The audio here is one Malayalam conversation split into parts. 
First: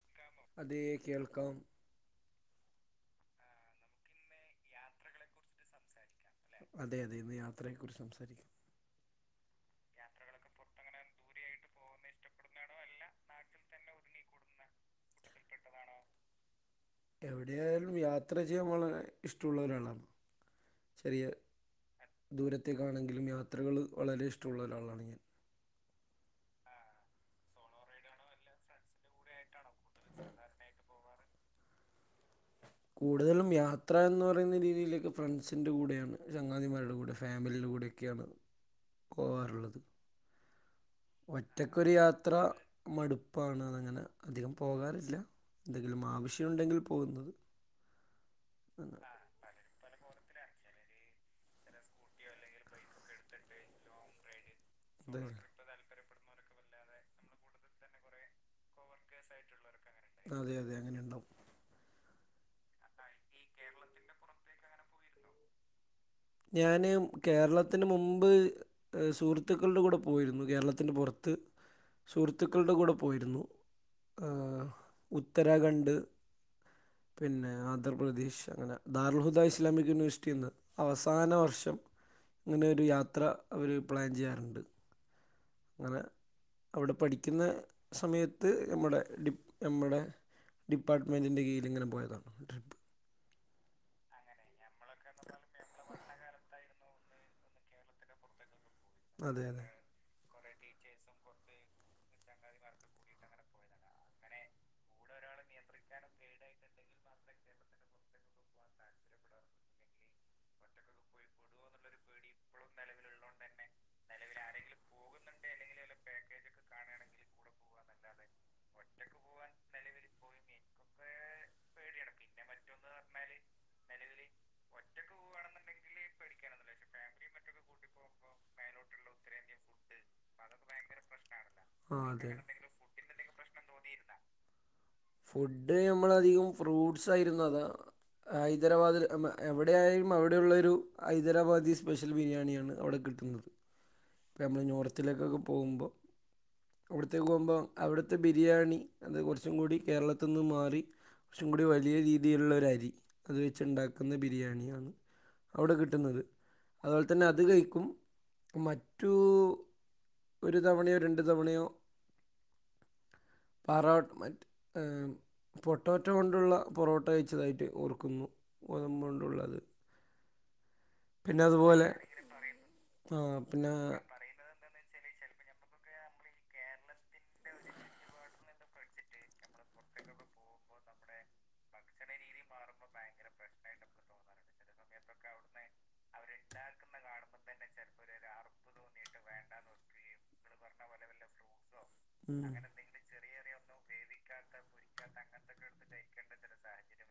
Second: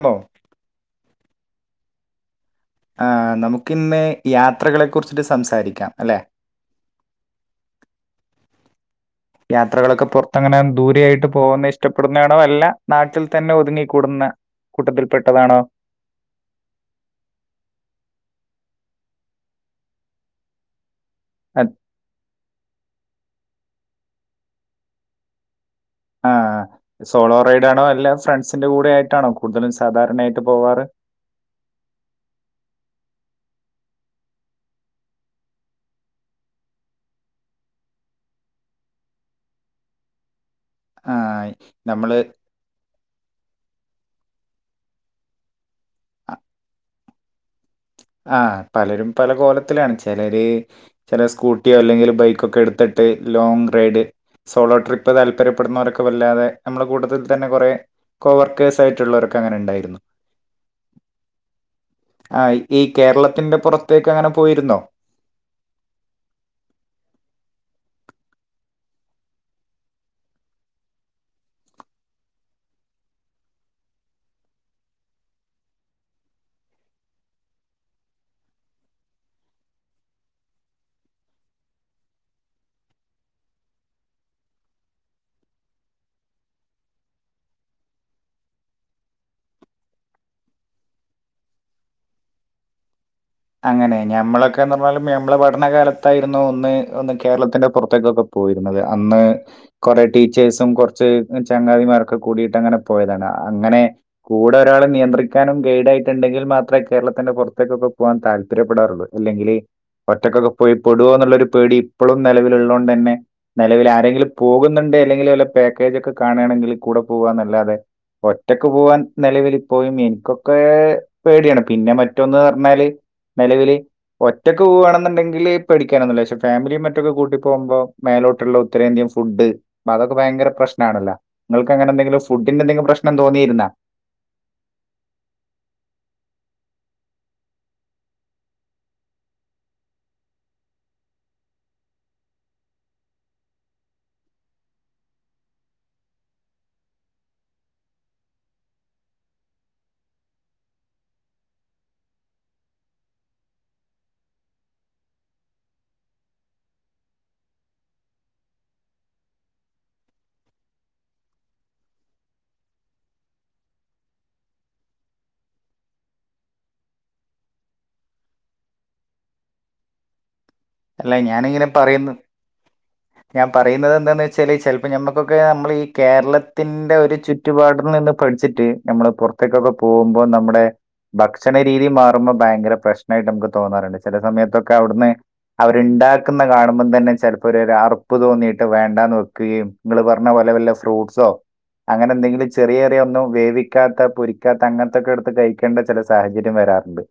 ആ അതേ കേൾക്കാം. നമുക്കിന്ന് യാത്രകളെ കുറിച്ചിട്ട് സംസാരിക്കാം അല്ലേ. അതെ അതെ ഇന്ന് യാത്രയെക്കുറിച്ച് സംസാരിക്കും. യാത്രകളൊക്കെ പുറത്ത്ങ്ങനെ ദൂരൊയിട്ട് പോകുന്ന ഇഷ്ടപ്പെടുന്നടോ അല്ല നാട്ടിൽ തന്നെ ഒതുങ്ങിക്കൂടുന്ന കൂട്ടത്തില് പെട്ടതാണോ. എവിടൊയാലും യാത്ര ചെയ്യാൻ വളരെ ഇഷ്ടമുള്ള ഒരാളാണ്. ചെറിയ അത്- ദൂരത്തേക്കാണെങ്കിലും യാത്രകൾ വളരെ ഇഷ്ടമുള്ള ഒരാളാണ് ഞാൻ. ആഹ സോളോ റൈഡ് ആണോ അല്ല ഫ്രണ്ട്സിന്റെ കൂടെ ആയിട്ടാണോ കൂടുതലും സാധാരണയായിട്ട് പോവാറ്. കൂടുതലും യാത്ര എന്ന് പറയുന്ന രീതിയിലൊക്കെ ഫ്രണ്ട്സിൻ്റെ കൂടെയാണ്, ചങ്ങാതിമാരുടെ കൂടെ ഫാമിലിയുടെ കൂടെയൊ ഒക്കായാണ് പോകറുള്ളത്, ആ, ഒറ്റക്കൊരു നമ്മള് യാത്ര മടുപ്പാണ് അങ്ങനെ അധികം പോകാറില്ല എന്തെങ്കിലും ആ ആവശ്യമുണ്ടെങ്കിൽ പോകുന്നത് ആ അങ്ങനെ പലരും പല കോലത്തിലാണ് ചിലര് ചില സ്കൂട്ടിയോ അല്ലെങ്കിൽ ബൈക്കൊക്കെ എടുത്തിട്ട് ലോങ്ങ് റൈഡ് സോളോ ട്രിപ്പ് അതെ താല്പര്യം പപ്പെടുന്നവരൊക്കെ വല്ലാതെ നമ്മൾ കൂട്ടത്തിൽ തന്നെ കുറെ കോവർക്കേഴ്സ് ആയിട്ടുള്ളവർക്കെ അങ്ങനെ ഉണ്ടായിരുന്നു അതെ അതെ അങ്ങനെ ഉണ്ടാവും ആയി ഈ കേരളത്തിന്റെ പുറത്തേക്ക് അങ്ങനെ പോയിരുന്നോ? ഞാന് കേരളത്തിന് മുമ്പ് ഏ സുഹൃത്തുക്കളുടെ കൂടെ പോയിരുന്നു കേരളത്തിന്റെ പുറത്ത് സുഹൃത്തുക്കളുടെ കൂടെ പോയിരുന്നു ഏഹ് ഉത്തരാഖണ്ഡ് പിന്നെ ആന്ധാപ്രദേശ് അങ്ങനെ ദാൽഹുദ ഇസ്ലാമിക് യൂണിവേഴ്സിറ്റിന്ന് അവസാന വർഷം ഇങ്ങനെ ഒരു യാത്ര അവർ പ്ലാൻ ചെയ്യാറുണ്ട് അങ്ങനെ അവിടെ പഠിക്കുന്ന സമയത്ത് നമ്മടെ ഡി നമ്മുടെ ഡിപ്പാർ്മെൻറിൻറെ കീഴിലിങ്ങനെ പോയതാണ് ട്രിപ്പ് അങ്ങനെ ഞമ്മളൊക്കെന്ന് പറഞ്ഞാലും ഞമ്മളെ പഠനകാലത്തായിരുന്നു ഒന്ന് ഒന്ന് കേരളത്തിന്റെ പുറത്തേക്കൊക്കെ പോയിരുന്നത് അന്ന് അതെ അതെ കുറെേ ടീച്ചേഴ്സും കുറച്ച് ചങ്ങാതിമാരൊക്കെ കൂടിയിട്ട് അങ്ങനെ പോയതാണ് അങ്ങനെ കൂടെ ഒരാൾ നിയന്ത്രിക്കാനും ഗൈഡ് ആയിട്ടുണ്ടെങ്കിൽ മാത്രമേ കേരളത്തിന്റെ പുറത്തേക്കൊക്കെ പോവാൻ താല്പര്യപ്പെടാറുള്ളു അല്ലെങ്കിൽ ഒറ്റക്കൊക്കെ പോയി പെടുവോ എന്നുള്ളൊരു പേടി ഇപ്പളും നിലവിൽ ഉള്ളോണ്ടന്നെ നിലവിൽ ആരെങ്കിലും പോകുന്നുണ്ട് അല്ലെങ്കിലും വല്ല പാക്കേജ് ഒക്കെ കാണാണെങ്കിൽ കൂടെ പോവാന്നല്ലാതെ ഒറ്റക്ക് പോവാൻ നിലവിൽ ഇപ്പോഴും എനിക്കൊക്കെ പേടിയാണ് പിന്നെ മറ്റ്റൊന്ന് പറഞ്ഞാല് നിലവിൽ ഒറ്റക്കക് പോവാണെന്നുണ്ടെങ്കില് പേടിക്കാനൊന്നുല്ല, പക്ഷെ ഫാമിലിയും മറ്റൊക്കെ കൂട്ടി പോകുമ്പോ മേലോട്ടുള്ള ഉത്തരേന്ത്യൻ ഫുഡ് അതൊക്ക ഭയങ്കര പ്രശ്നണല്ലോ ആ നിങ്ങൾക്ക്ങ്ങെന്തെങ്കിലും അതെ ഫുഡി ന്റെ ന്തെങ്കിലും പ്രശ്‍നം തോന്നിയിരുന്നോ ഫുഡ് നമ്മൾ അധികം ഫ്രൂട്ട്സ് ആയിരുന്നു അതാ ഹൈദരാബാദിൽ അമ്മ എവിടെയായാലും അവിടെയുള്ളൊരു ഹൈദരാബാദി സ്പെഷ്യൽ ബിരിയാണിയാണ് അവിടെ കിട്ടുന്നത് ഇപ്പോൾ നമ്മൾ നോർത്തിലേക്കൊക്കെ പോവുമ്പോൾ അവിടുത്തേക്ക് പോകുമ്പോൾ അവിടുത്തെ ബിരിയാണി അത് കുറച്ചും കൂടി കേരളത്ത്ന്ന് മാറി കുറച്ചും കൂടി വലിയ രീതിയിലുള്ള ഒരു അരി അത് വെച്ചുണ്ടാക്കുന്ന ബിരിയാണിയാണ്. അവിടെ കിട്ടുന്നത് അതുപോലെ തന്നെ അത് കഴിക്കും മറ്റ് റ്റു ഒരു തവണയോ രണ്ട് തവണയോ പാറാട്ട് മറ്റ് ഏഹ് പൊട്ടോറ്റൊ കൊണ്ടുള്ള പൊറോട്ട കഴിച്ചതായിട്ട് ഓർക്കുന്നു, ഗോതമ്പു കൊണ്ടുള്ളത്. അല്ല പിന്നെ ഞാനിങ്ങനെ അതുപോലെ പറയുന്നു, ആ ഞാൻ പിന്നെ പറയുന്നത് എന്താന്ന് വെ ചാൽ ചിലപ്പോ ഞമ്മക്കൊക്കെ നമ്മൾ ഈ കേരളത്തിന്റെ ഒരു ചുറ്റുപാടി നിന്ന് പഠിച്ചിട്ട് നമ്മള് പുറത്തേക്കൊക്കെ പോകുമ്പോ നമ്മുടെ ഭക്ഷണ രീതി മാറുമ്പോൾ ഭയങ്കര പ്രശ്നമായിട്ട് നമുക്ക് തോന്നാറുണ്ട് ചില സമയത്തൊക്കെ അവിടുന്ന് ഭ അവര്ണ്ടാക്കുന്ന കാണുമ്പം തന്നെ ചിലപ്പോ ഒരു ഒരു അറപ്പ് തോന്നിയിട്ട് വേണ്ടാന്ന് വെക്കുകയും ഇങ്ങള് പറഞ്ഞ പോലെ വല്ല ഫ്രൂട്ട്സോ അങ്ങനെ എന്തെങ്കിലും ചെറിയ ചെറിയ ഒന്നും വേവിക്കാത്ത പൊരിക്കാത്ത അങ്ങനത്തൊക്കെ എടുത്ത് കഴിക്കേണ്ട ചില സാഹചര്യം വരാറുണ്ട്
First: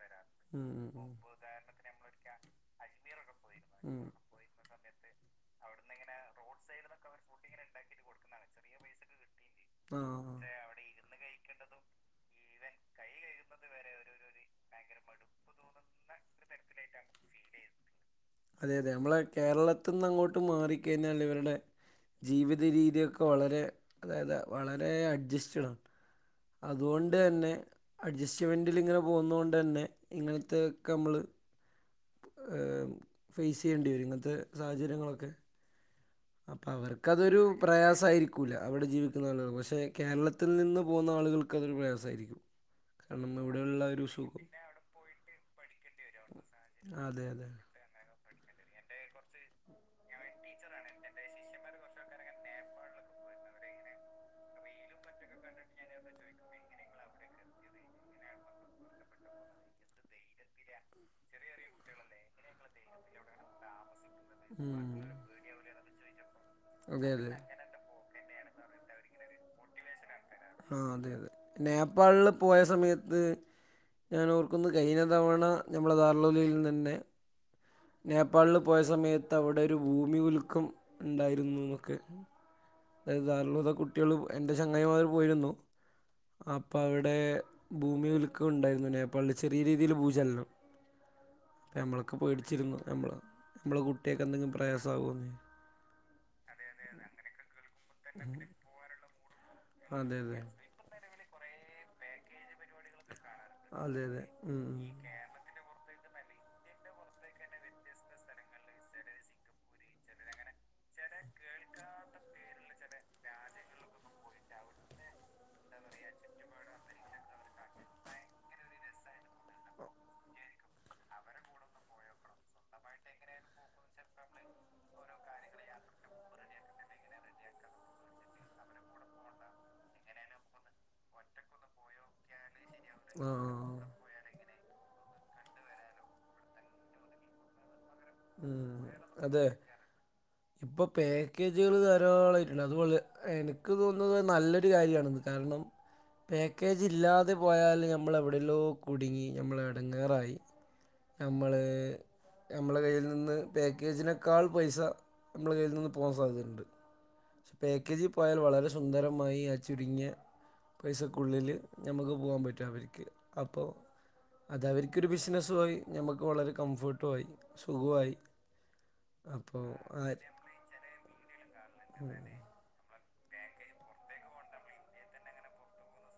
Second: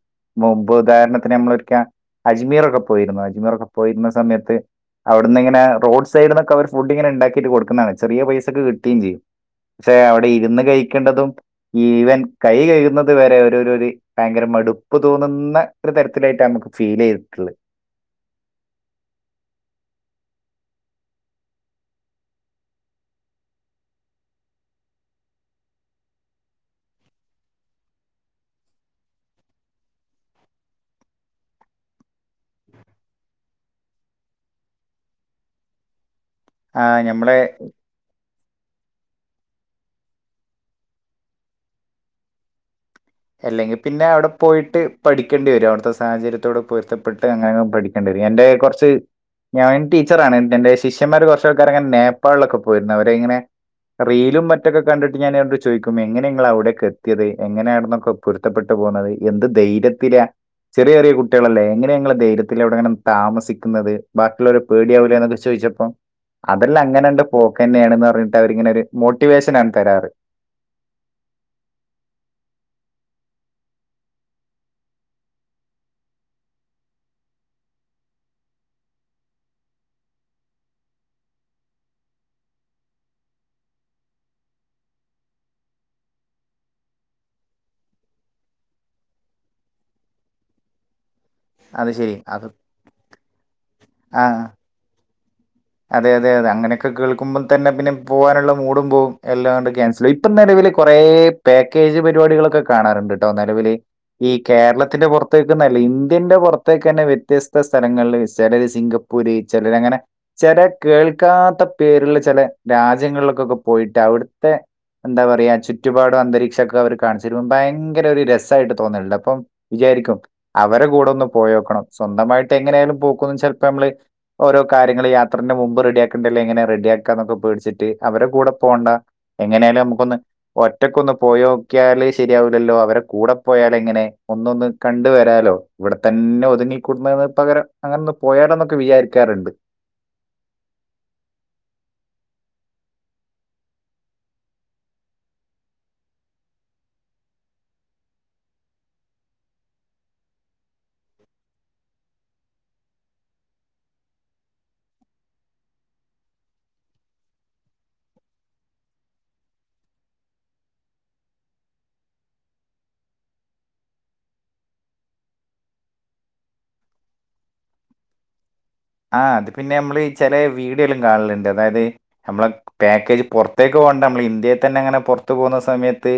ഉം, മുമ്പ് ഉം, ഉദാഹണത്തിന് നമ്മളൊര് ക്യാ അജ്മീറൊക്കെ പോയിരുന്നു അജ്മീറൊക്കെ ഉം, ഉം. പോയിരുന്ന സമയത്ത് അവിടുന്ന് ഇങ്ങനെ റോഡ് സൈഡിന്നൊക്കെ ഫുഡ് ഇങ്ങന ഇണ്ടാക്കിട്ട് കൊടുക്കുന്ന ആണ്, ചെറിയ പൈസക്ക് കിട്ടിം ചെയ്യും പക്ഷെ ആ അവിടെ ഇരുന്ന് ആ. കഴിക്കേണ്ടതും ഈവൻ കൈ കഴുകു ന്നത് വരെ ഓരോര് ഭയങ്കര മടു പ്പ് തോന്നുന്ന ഒരു തരത്തിലായിട്ട നമുക്ക് ഫീൽ ചെയ്തിട്ടുള്ളത്. അതെ അതെ നമ്മെളെ കേരളത്തിന്ന് അങ്ങോട്ട് മാറിക്കഴിഞ്ഞാൽ ഇവരുടെ ജീവിതരീതിയൊക്കെ വളരെ അതായത് വളരെ അഡ്ജസ്റ്റഡാണ്. അതുകൊണ്ട് തന്നെ അഡ്ജസ്റ്റ്മെന്റിലിങ്ങനെ പോവുന്നോണ്ട് തന്നെ ഇങ്ങനത്തോക്കെ നമ്മള്. ഫേസ് ചെയ്യേണ്ടി വരും ഇങ്ങനത്തെ സാഹചര്യങ്ങളൊക്കെ. അപ്പൊ ആ നമ്മളെ അവർക്കതൊരു പ്രയാസായിരി ക്കൂല അവിടെ ജീവിക്കുന്ന ആളുകൾക്ക് പക്ഷെ കേരളത്തിൽ നിന്ന് പോകുന്ന ആളുകൾക്ക് അതൊരു പ്രയാസായിരിക്കും. അല്ലെങ്കി പിന്നെ അവിടെ പോയിട്ട് പഠിക്കേണ്ടി വരും അവിടുത്തെ സാഹചര്യത്തോട് പൊരുത്തപ്പെട്ട് അതെ അതെ അങ്ങനങ് പഠി കണ്ടി വരും എന്റെ കുറച്ച്. ഞാനും ടീച്ചറാണ് എന്റെ ശിഷ്യന്മാർ കുറച്ച് ആൾക്കാരൊക്കെ നേപ്പാളിലൊക്കെ പോയിരുന്നു അവരെ ഇങ്ങനെ. റീലും മറ്റൊക്കെ കണ്ടിട്ട് ഞാനവരോട് ചോയിക്കും എങ്ങനെ നിങ്ങൾ അവിടേക്ക് എത്തിയത് എങ്ങനെയായിരുന്നു. ഇപ്പൊ പൊരുത്തപ്പെട്ട് പോകുന്നത് എന്ത് ധൈര്യത്തില ചെറിയ ചെറിയ കുട്ടികളല്ലേ എങ്ങനെ ഇങ്ങള് ധൈര്യ ത്തിലവിടങ്ങനെ താമസി ത്തിക്കുന്നത് ബാക്കിയുളോരെ പേടിയാവുലേ മറ്റുള്ളവരെ എന്നൊക്കെ ചോദിച്ചപ്പോ അതെല്ലാം അങ്ങനെ അതെ അഡ് അതെ പോ ക്കന്നേണ്ന്ന് പറഞ്ഞിട്ട് അവരിങ്ങനെ ഒരു മോട്ടിവേഷനാണ് തരാറ്. ആഹ് അതെ അതെ നേപ്പാളില് പോയ സമയത്ത് ഞാൻ ഓർക്കുന്നു കഴിഞ്ഞ തവണ ഞമ്മളെ [unintelligible] നിന്ന് തന്നെ. നേപ്പാളിൽ പോയ സമയത്ത് അവിടെ ഒരു ഭൂമി കുലുക്കം ഉണ്ടായിരുന്നു എന്നൊക്കെ. [unintelligible] കുട്ടികളും എന്റെ ചങ്ങായിമാർ പോയിരുന്നു. അപ്പ അവിടെ ഭൂമി കുൽക്കുണ്ടായിരുന്നു നേപ്പാളിൽ ചെറിയ രീതിയിൽ ഭൂചലനം. അത് നമ്മളൊക്കെ ശരി അത് പേടിച്ചിരുന്നു നമ്മള് നമ്മളെ കുട്ടിയാക്ക് ആ എന്തെങ്കിലും പ്രയാസാകുമോന്ന്? അതെ അതെ അതെ അങ്ങനെയൊക്കെ കേൾക്കുമ്പോം തന്നെ പിന്നെ പോവാനുള്ള മൂടും പോവും എല്ലാം കൊണ്ട് ക്യാൻസൽ അതെ ഇപ്പ അതെ നിലവിൽ. കുറേ പാക്കേജ് പരിപാടികളൊക്കെ കാണാറുണ്ട് ട്ടോ നിലവൽ അതെ അതെ ഈ ഉം, ഉം. കേരളത്തിന്റെ പുറ പുറത്തേക്ക് ന്നല ഇന്ത്യന്റെ പുറത്തേക്ക് തന്നെ വ്യത്യസ്ത സ്ഥലങ്ങളിൽ ചിലര് സിംഗപ്പൂര് ചിലര് അങ്ങനെ ചില കേൾക്കാത്ത പേരിള്ള ചില രാജ്യങ്ങളിലൊക്കെ പോയിട്ട് അവിടുത്തെ. എന്താ പറയാ ചുറ്റുപാടും അന്തരീക്ഷൊക്കെ അവർ കാണിച്ച് തരുമ്പം ഭയങ്കര ഒരു രസായിട്ട് തോന്നലിണ്ട് അപ്പം വിചാരിക്കും. അവരെ കൂടെ ഒന്ന് പോയോക്കണം സ്വന്തമായിട്ട് എങ്ങനെയാലും. പ പോക്കുന്ന ചിലപ്പോ നമ്മള് ഓരോ കാര്യങ്ങള് യാത്രന്റെ മുമ്പ് റെഡിയാക്കണ്ടേ എല്ലാ എങ്ങനെ റെഡിയാക്കാ എന്നൊകെ പേടിച്ചിട്ട് ട്ട് അവരെ കൂടെ പോണ്ട എങ്ങനെലും നമുക്കൊന്ന് ഒറ്റക്കൊന്ന് പോയോ ക്കിയാള് ശരിയാവില്ലല്ലോ അവരെ ആ കൂടെ ആ, പോയാല് ആ. എങ്ങനെ? ഒന്നൊന്ന് കണ്ട് വരാലോ ഇവിടെ തന്നെ ഒതുങ്ങിക്കൂടുന്നതിന് പകരം. അങ്ങനെ ഒന്ന് പോയാലോന്നൊക്കെ വിചാരിക്കാറിണ്ട്. ഇപ്പ പാക്കേജുകള് ധാളമായിട്ട്ല്ലെ അതുപോലെ എനക്ക് തോന്നത് നല്ലൊരു കാര്യണ്ന് കാര്ണം പാക്കേജ് ഇല്ലാതെ പോയാല് ഞമ്മള് എവിടെല്ലോ കുടുങ്ങി ഞമ്മള് എടങ്ങേറായി ഞമ്മള് ഞമ്മളെ കയ്യി നിന്ന് പേക്കേജിനേക്കാൾ പൈസ നമ്മളെ കയ്യിൽ നിന്ന് പോവാൻ സാധ്യത ഇണ്ട്. പാക്കേജി പോയാൽ വളരെ സുന്ദരമായി ആ ചുരുങ്ങിയ പൈസക്കുള്ളില് ഞമ്മക്ക് പോകാ പറ്റും അവര്ക്ക് അപ്പോ അത് അവര്ക്കൊരു ബിസിനസു ആയി ഞമ്മക്ക് വളരെ കംഫോർട്ടു ആയി സുഖവു ആയി. ആഹ് അത് പിന്നെ അമ്മള് ചെലെ വീഡിയോലും കാണലിണ്ട് അതായത് നമ്മളെ പാക്കേജ് പൊറത്തേക്ക് പോണ്ട അമ്മള് ഇന്ത്യയി തെന്നെ ങ്ങനെ പൊറത്ത് പോണ സമയത്ത്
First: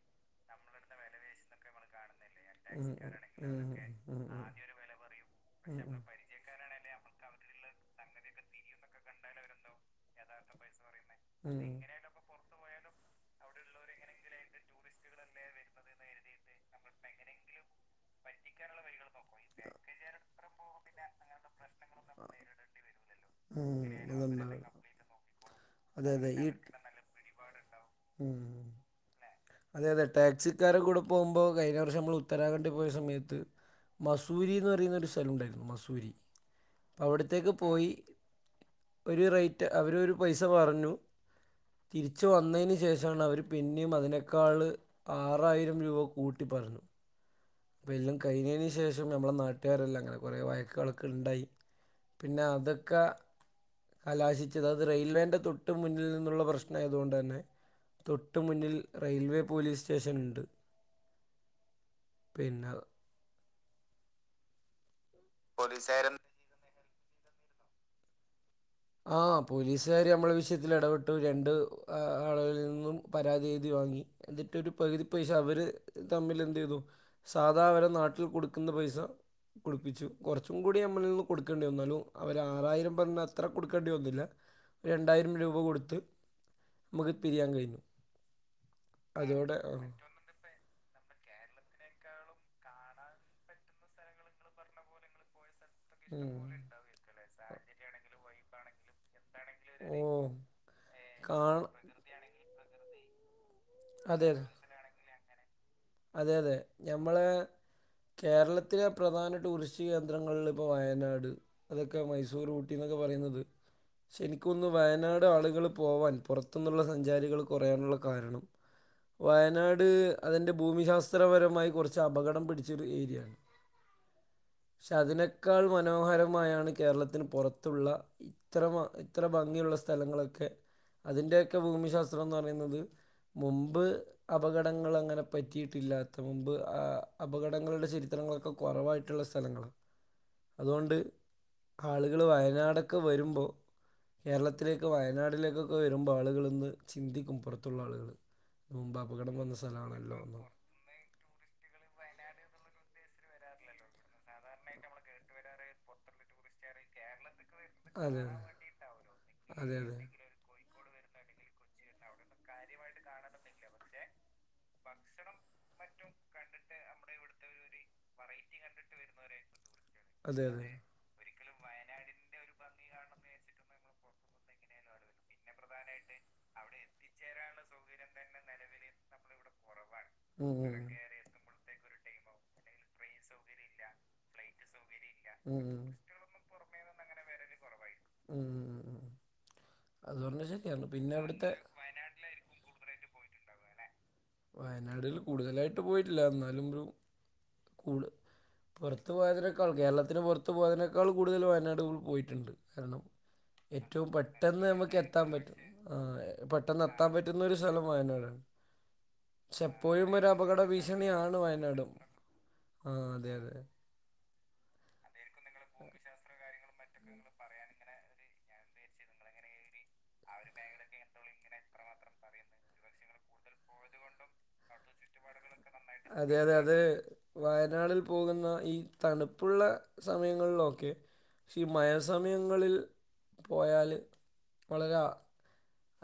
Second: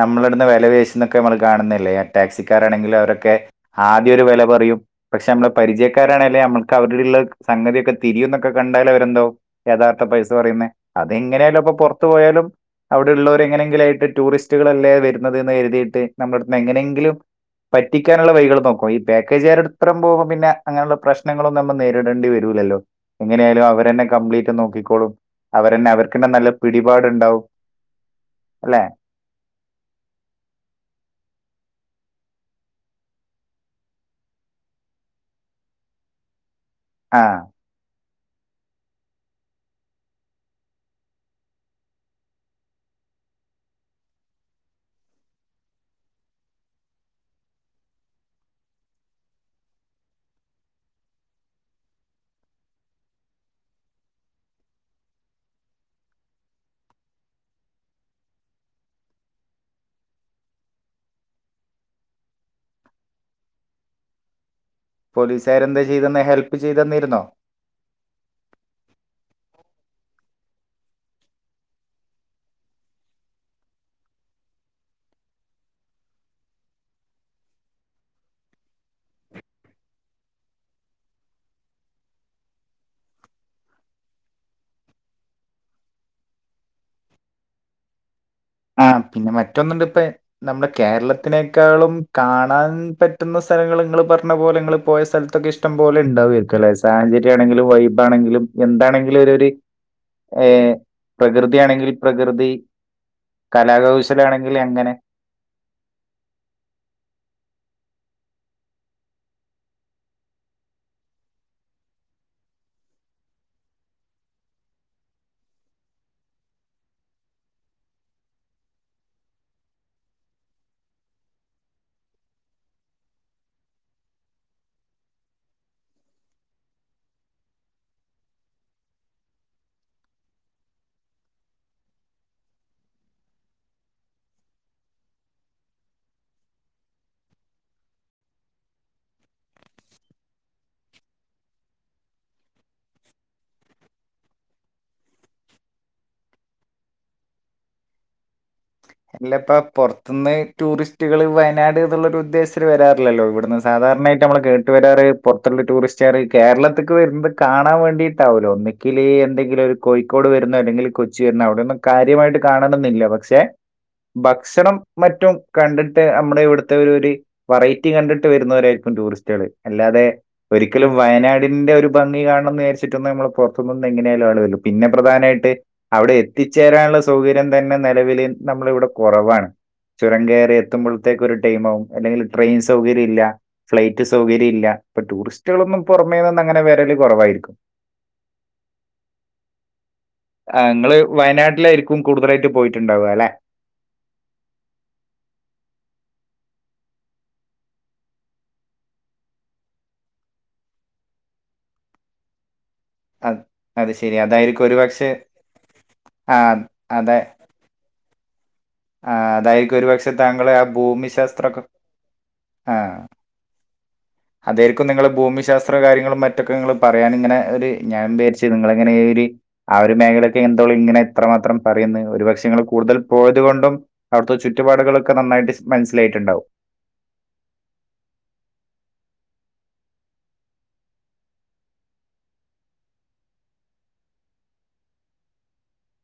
നമ്മളളിട്ന്ന് വെല പേശുന്നൊക്ക നമ്മള് കാണുന്നില്ലേ ടാക്സി ഉം ഉം ഉം ഉം കാരാണെങ്കിൽ അവരൊക്കെ ഉം ഉം ഉം ആദ്യം ഉം ഒരു ഉം വെല പറയും പക്ഷെ അമ്മള് ഉം പരിചയക്കാരാണെലെ അമ്മള് കൗത്കെളേഹ് സംഗതിക്കെ തിരിയുന്നൊക്കെ ക്കെ കണ്ടാലും അവരെ എന്താവും യഥാർത്ഥ പൈസ പറയുന്നെ അത് എങ്ങനായാലു അപ്പൊ പൊറത്തു പോയാലും അവിടെള്ളോര് എങ്ങനെങ്കിലും ആയിട്ട് ടൂറിസ്റ്റുകളല്ലേ വെരുന്നത് കരുതീട്ട് നമ്മളെടുത് ന്ന് എങ്ങനെങ്കിലും. പറ്റിക്കാൻ ഇള്ള വൈകൾ നോക്കും ഈ പാക്കേജ് ആരെ [unintelligible] പിന്നെ അങ്ങനെള്ള പ്രശ് നങ്ങള് എന്നുള്ള നേരിടേണ്ടി വെരൂല്ലല്ലോ എങ്ങനെയ ആായാലും അവരന്നെ അത് കംപ്ലീറ്റ് നന്നാവും നോക്കിക്കോളും. അവരെന്നെ അതെ അവർക്കെ അതെ ഈ നല്ല പിടിപാടിണ്ടാവും. ഉം. അല്ലെ? അതെ അതെ ടാക്സിക്കാരെ കൂടെ പോമ്പോ കഴിഞ്ഞ വർഷം അമ്മള് ഉത്തരാഖണ്ഡിൽ പോയ സമയത്ത് മസൂരി എന്ന് പറയുന്ന ഒരു സ്ഥലുണ്ടായിരുന്നു മസൂരി.. പ്പ ആ അവിടുത്തേക്ക് പോയി ഒരു റേറ്റ് അവര് ഒരു പൈസ പർണു.?. തിരിച്ച് വന്നെന് ശേഷണ് അവര് പിന്നേം അതിനെ ക്കാള് ആറായിരം രൂപ കൂട്ടി പറഞ്ഞു. പ്പ എല്ലം കഴിഞ്ഞെന് ശേഷം ഞമ്മളെ നാട്ടുകാരെല്ലാം അങ്ങനെ കുറേ വായക്കുകളൊക്കെ ണ്ടായി പിന്നെ അതക്കാ കലാശിച്ചത് അത് റെയിൽവേന്റെ തൊട്ട് മുന്നിൽ നിന്നുള്ള പ്രശ്നം ആയതുകൊണ്ട് ന്നെ തൊട്ടു മുന്നിൽ റെയിൽവേ പോലീസ് സ്റ്റേഷൻ ണ്ട്. പിന്ന പോലീസാര് എന്താ ചെയ്തെന്ന് ഹെൽപ്പ് ചെയ്ത് ന്നിര്ന്നോ? ആ പോലീസുകാർ നമ്മള വിഷയത്തി എടപെട്ടു രണ്ട് ആളുകളിൽ നിന്നും പരാതി എഴുതി വാങ്ങി. എന്നിട്ട് ഒരു പകുതി പൈസ അവര് തമ്മിൽ എന്ത് യ്തു സാധാ അവരെ നാട്ടിൽ കൊട്ക്ക്ന്ന പൈസ കൊടുപ്പിച്ചു കൊറച്ചും കൂടി അമ്മിളി നിന്ന് കൊടുക്കേണ്ടി വന്നു ന്നാലും അവര് ആറായിരം പർണ ത്ര കൊടുക്കേണ്ടി വന്നില്ല രണ്ടായിരം രൂപ കൊടുത്ത് മക്ക് പിരിയാ കയിഞ്ഞു. ആഹ് പിന്നെ മറ്റൊന്ന്ണ്ട് പ്പേ നമ്മ്ടെ കേരളത്തിനേക്കാളും കാണാൻ പറ്റുന്ന സ്ഥലങ്ങൾ ഇങ്ങള് പർണ പോലെ ഇങ്ങള് പോയ സ്ഥലത്തൊക്കെ ഇഷ് ഷ്ട്ടം പോലെ ഉം. ണ്ടാവാര്ക്കും ല്ലെ സാചര്യണെങ്കിലും വൈബ് ആണെങ്കിലും എന്താണെങ്കിഒരു ഒര് ഓ ഏഹ് പ്രകൃതി കാണാൻ ആണെങ്കിൽ പ്രകൃതി കലാകൗശല ആണെങ്കില് എങ്ങനെ അത അതെ ഞമ്മളെ കേരളത്തിലെ പ്രധാന ടൂറിസ്റ്റ് കേന്ദ്രങ്ങളിൽ ഇപ്പോൾ വയനാട് അതൊക്കെ മൈസൂർ ഊട്ടി ന്നൊക്കെ പറയ്ന്നത്. ശനിക്കൊന്ന് വയനാട് ആളുകൾ പോവാൻ പൊറത്തുന്ന്ള്ള സഞ്ചാരികൾ കൊറയാനുള്ള കാരണം വയനാട് അതിന്റെ ഭൂമിശാസ്ത്രപരമായി കൊറച്ച് അപകടം പിടിച്ചൊരു ഏര്യണ്.. ഷെ അതിനേക്കാൾ മനോഹരമായാണ് കേരളത്തിന് പൊറത്തുള്ള ഇത്ര മ ഇത്ര ഭംഗിയുള്ള സ്ഥലങ്ങളൊക്കെ അതിൻ്റെയൊക്കെ ഭൂമിശാസ്ത്രം ന്ന് ന്നറീന്നത് മുമ്പ് അപകടങ്ങൾ അങ്ങനെ പറ്റിയിട്ടില്ലാത്ത മൻപ് അപകടങ്ങളുടെ ചരിത്രങ്ങളൊക്കെ കുറവായിട്ടുള്ള സ്ഥലങ്ങ അതുകൊണ്ട് ആളുകൾ വയനാടൊക്കെ വരുമ്പോ കേരളത്തിലേക്ക് വയനാടിലേക്കൊക്കെ വരുമ്പോൾ ആളുകളന്ന് ചിന്തിക്കും പുറത്തുള്ള ആളുകൾ മുമ്പ് അപകടം അല്ലപ്പ വന്ന സ്ഥലമാണല്ലോ പുറത്തുനിന്ന് ടൂറിസ്റ്റുകൾ വയനാട് എന്നുള്ളരു ഉദ്ദേശത്തിന് വരാറില്ലല്ലോ ഇവിടുന്ന് സധാരണായിട്ട് നമ്മള് കേട്ട് വരാറ് പുറത്തുള്ള ടൂറിസ്റ്ററ് കേരളത്ത്ക്ക് എന്ന് വരുന്നത് കാണാൻ അതെ വേണ്ടിട്ടാവല്ലോ ഒന്നി ഒൽ എന്തെങ്കിലും അതെ ഒരു അതെ കോഴിക്കോട് വരുന്നോ അല്ലെങ്കിൽ കൊച്ചി വരുന്നോ അവിടെയൊന്നും കാര്യമായിട്ട് കാണണന്നില്ല പക്ഷെ ഭക്ഷണം മറ്റും കണ്ടിട്ട് നമ്മുടെ ഇവിടുത്തെ ഒരു ഒരു വെറൈറ്റി കണ്ടിട്ട് വരുന്നവരായിരിക്കും ടൂറിസ്റ്റുകള് അല്ലാതെ അതെ അതെ ഒരിക്കലും വയനാടിന്റെ ഒരു ഭംഗി കാണണംന്ന് വിചാരിച്ചിട്ടൊന്ന് നമ്മൾ പുറ നടത്ത എങ്ങനെയാലും ആളുവരു പിന്നെ പ്രധാനമായിട്ട് അവിടെ എത്തിച്ചേരാനുള്ള സൗകര്യം തന്നെ നിലവിൽ നമ്മള ഇവിടെ കുറവാണ് ചുരം ഉം കയറി ഉം ഉം. എത്തുമ്പോഴത്തേക്ക ഒരു ടൈംമാകും അല്ലെങ്കിൽ ട്രെയിൻ സൗകര്യം ഇല്ല ഫ്ലൈറ്റ് സൗകര്യം ഇല്ല ഇപ്പൊ ഉം ടൂറിസ്റ്റുകളൊന്നും ഉം. പുറമേ നിന്ന് അങ്ങനെ വരല് കുറവായിരിക്കും ഉം ഉം അത് പറഞ്ഞ ആഹ് ശരിയാണ് ങ്ങള് പിന്നെ അവിടുത്തെ വയനാട്ടിലായിരിക്കും കൂടുതലായിട്ട് പോയിട്ടുണ്ടാവുക അല്ലെ വയനാടില് കൂടുതലായിട്ട് പോയിട്ടില്ല എന്നാലും ഒരു കൂട് പുറത്ത് പോയതിനേക്കാൾ കേരളത്തിന് പുറത്ത് പോയതിനേക്കാൾ കൂടുതൽ വയനാട് പോയിട്ടുണ്ട് കാരണം അത് അത് ഏറ്റവും ശരി. അതായിരിക്കും പെട്ടെന്ന് നമുക്ക് ഒരുപക്ഷേ എത്താൻ പറ്റും ആഹ് പെട്ടെന്ന് എത്താൻ പറ്റുന്ന ഒരു സ്ഥലം വയനാടാണ് ആ, അതായിരിക്കും ചെപ്പോഴും ഒരുപക്ഷെ വരാൻ ഒരു താങ്കൾ അപകട ആ ഭീഷണിയാണ് ഭൂമിശാസ്ത്ര വയനാടും ആ അതെ അതെ അതായിരിക്കും നിങ്ങൾ ഭൂമിശാസ്ത്ര കാര്യങ്ങളും മറ്റൊക്കെ നിങ്ങൾ പറയാന ഇങ്ങനെ ഒരു ഞാൻ വിചരിച്ചു നിങ്ങളങ്ങനെ ഒരു ആ ഒരു മേഖലയൊക്കെ എന്തോളും ഇങ്ങനെ എത്രമാത്രം പറയന്ന് ഒരു പക്ഷെ നിങ്ങൾ കൂടുതൽ പോയത് കൊണ്ടും അവിടുത്തെ ചുറ്റുപാടുകളൊക്കെ നന്നായിട്ട് സ് അതെ മനസ്സിലായിട്ടുണ്ടാവും അതെ അത വയനാടിൽ പോകുന്ന ഈ തണുപ്പുള്ള സമയങ്ങളിൽ ഓക്കെ പക്ഷെ ഈ മയസമയങ്ങളിൽ പോയാല് വളരെ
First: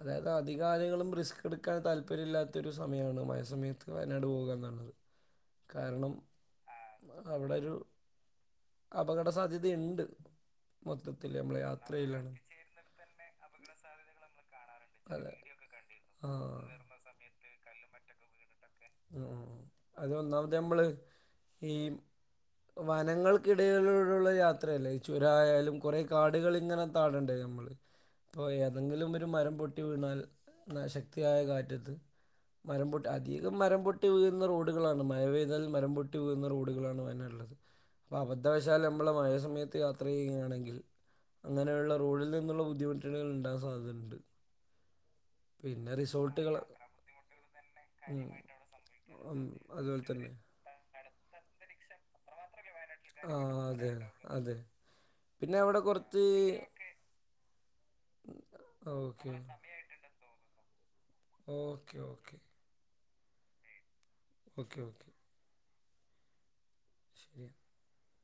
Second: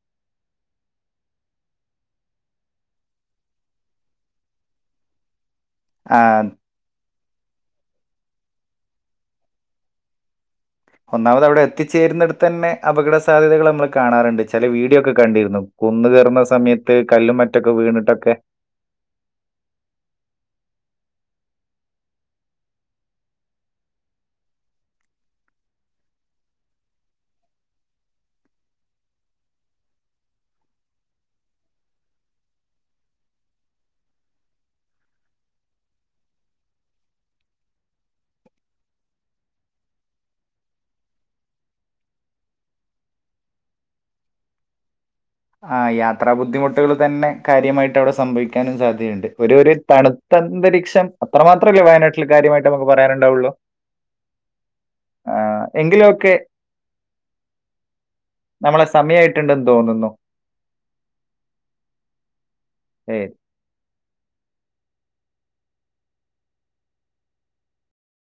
അതായത് അധികാലങ്ങളും റിസ്ക് എടുക്കാൻ താല്പര്യമില്ലാത്തൊരു സമയമാണ് മയ സമയത്ത് വയനാട് പോകുക എന്നുള്ളത് [inaudible] കാരണം ആ അവിടെരു അപകട സാധ്യത ഉണ്ട് ഒന്നാമത് അവിടെ എത്തിച്ചേരുന്നിടുത്ത് തന്നെ അപകട സാധ്യതകൾ നമ്മൾ കാണാറുണ്ട് ചില വീടിയൊക്കെ അതെ കണ്ടിരുന്നു കൊന്ന് കയറുന്ന ആ സമയത്ത് കല്ലും മറ്റൊക്കെ വീണിട്ടൊക്കെ ഉ അതൊന്നാമത് നമ്മള് ഈ വനങ്ങൾക്കിടയിലൂടെയുള്ള യാത്രയല്ലേ ചുരായാലും കുറെ കാടുകൾ ഇങ്ങനെ കാട്ണ്ട നമ്മള് ഇപ്പോ ഏതെങ്കിലും ഒരു ഒരു മരം പൊട്ടി വീണാൽ ശക്തിയായ കാറ്റത്ത് മരം പൊട്ടി അധികം മരം പൊട്ടി വീഴുന്ന റോഡുകളാണ് മഴ പെയ്താൽ മരം പൊട്ടി വീകുന്ന റോഡുകളാണ് വയനാടുള്ളത് അപ്പൊ അബദ്ധവശാല നമ്മള് മഴയ സമയത്ത് യാത്ര ചെയ്യുകയാണെങ്കിൽ അങ്ങനെയുള്ള റോഡിൽ നിന്നുള്ള ബുദ്ധിമുട്ടുകൾണ്ടാൻ സാധ്യതയുണ്ട് ആ് പിന്നെ യാത്രാ റിസോർട്ടുകൾ ബുദ്ധിമുട്ടുകൾ തന്നെ കാര്യമായിട്ട് അവിടെ ഉം സംഭവിക്കാനും സാധ്യതയുണ്ട് ഉം, ഒരു ഒരു അതുപോലെ തന്നെ തണുത്തന്തരീക്ഷ അത്രമാത്രല്ലേ വയനാട്ടില് കാര്യമായിട്ട് നമുക്ക് ആ പറയാനുണ്ടാവുള്ളു അതെ അതെ പിന്നെ അവിടെ കുറച്ച് എങ്കിലുമൊക്കെ നമ്മളെ ഓക്കെ സമയായിട്ടുണ്ടെന്ന് തോന്നുന്നു ഓക്കെ ഓക്കെ ഏ ഓക്കെ ഓക്കെ ശരി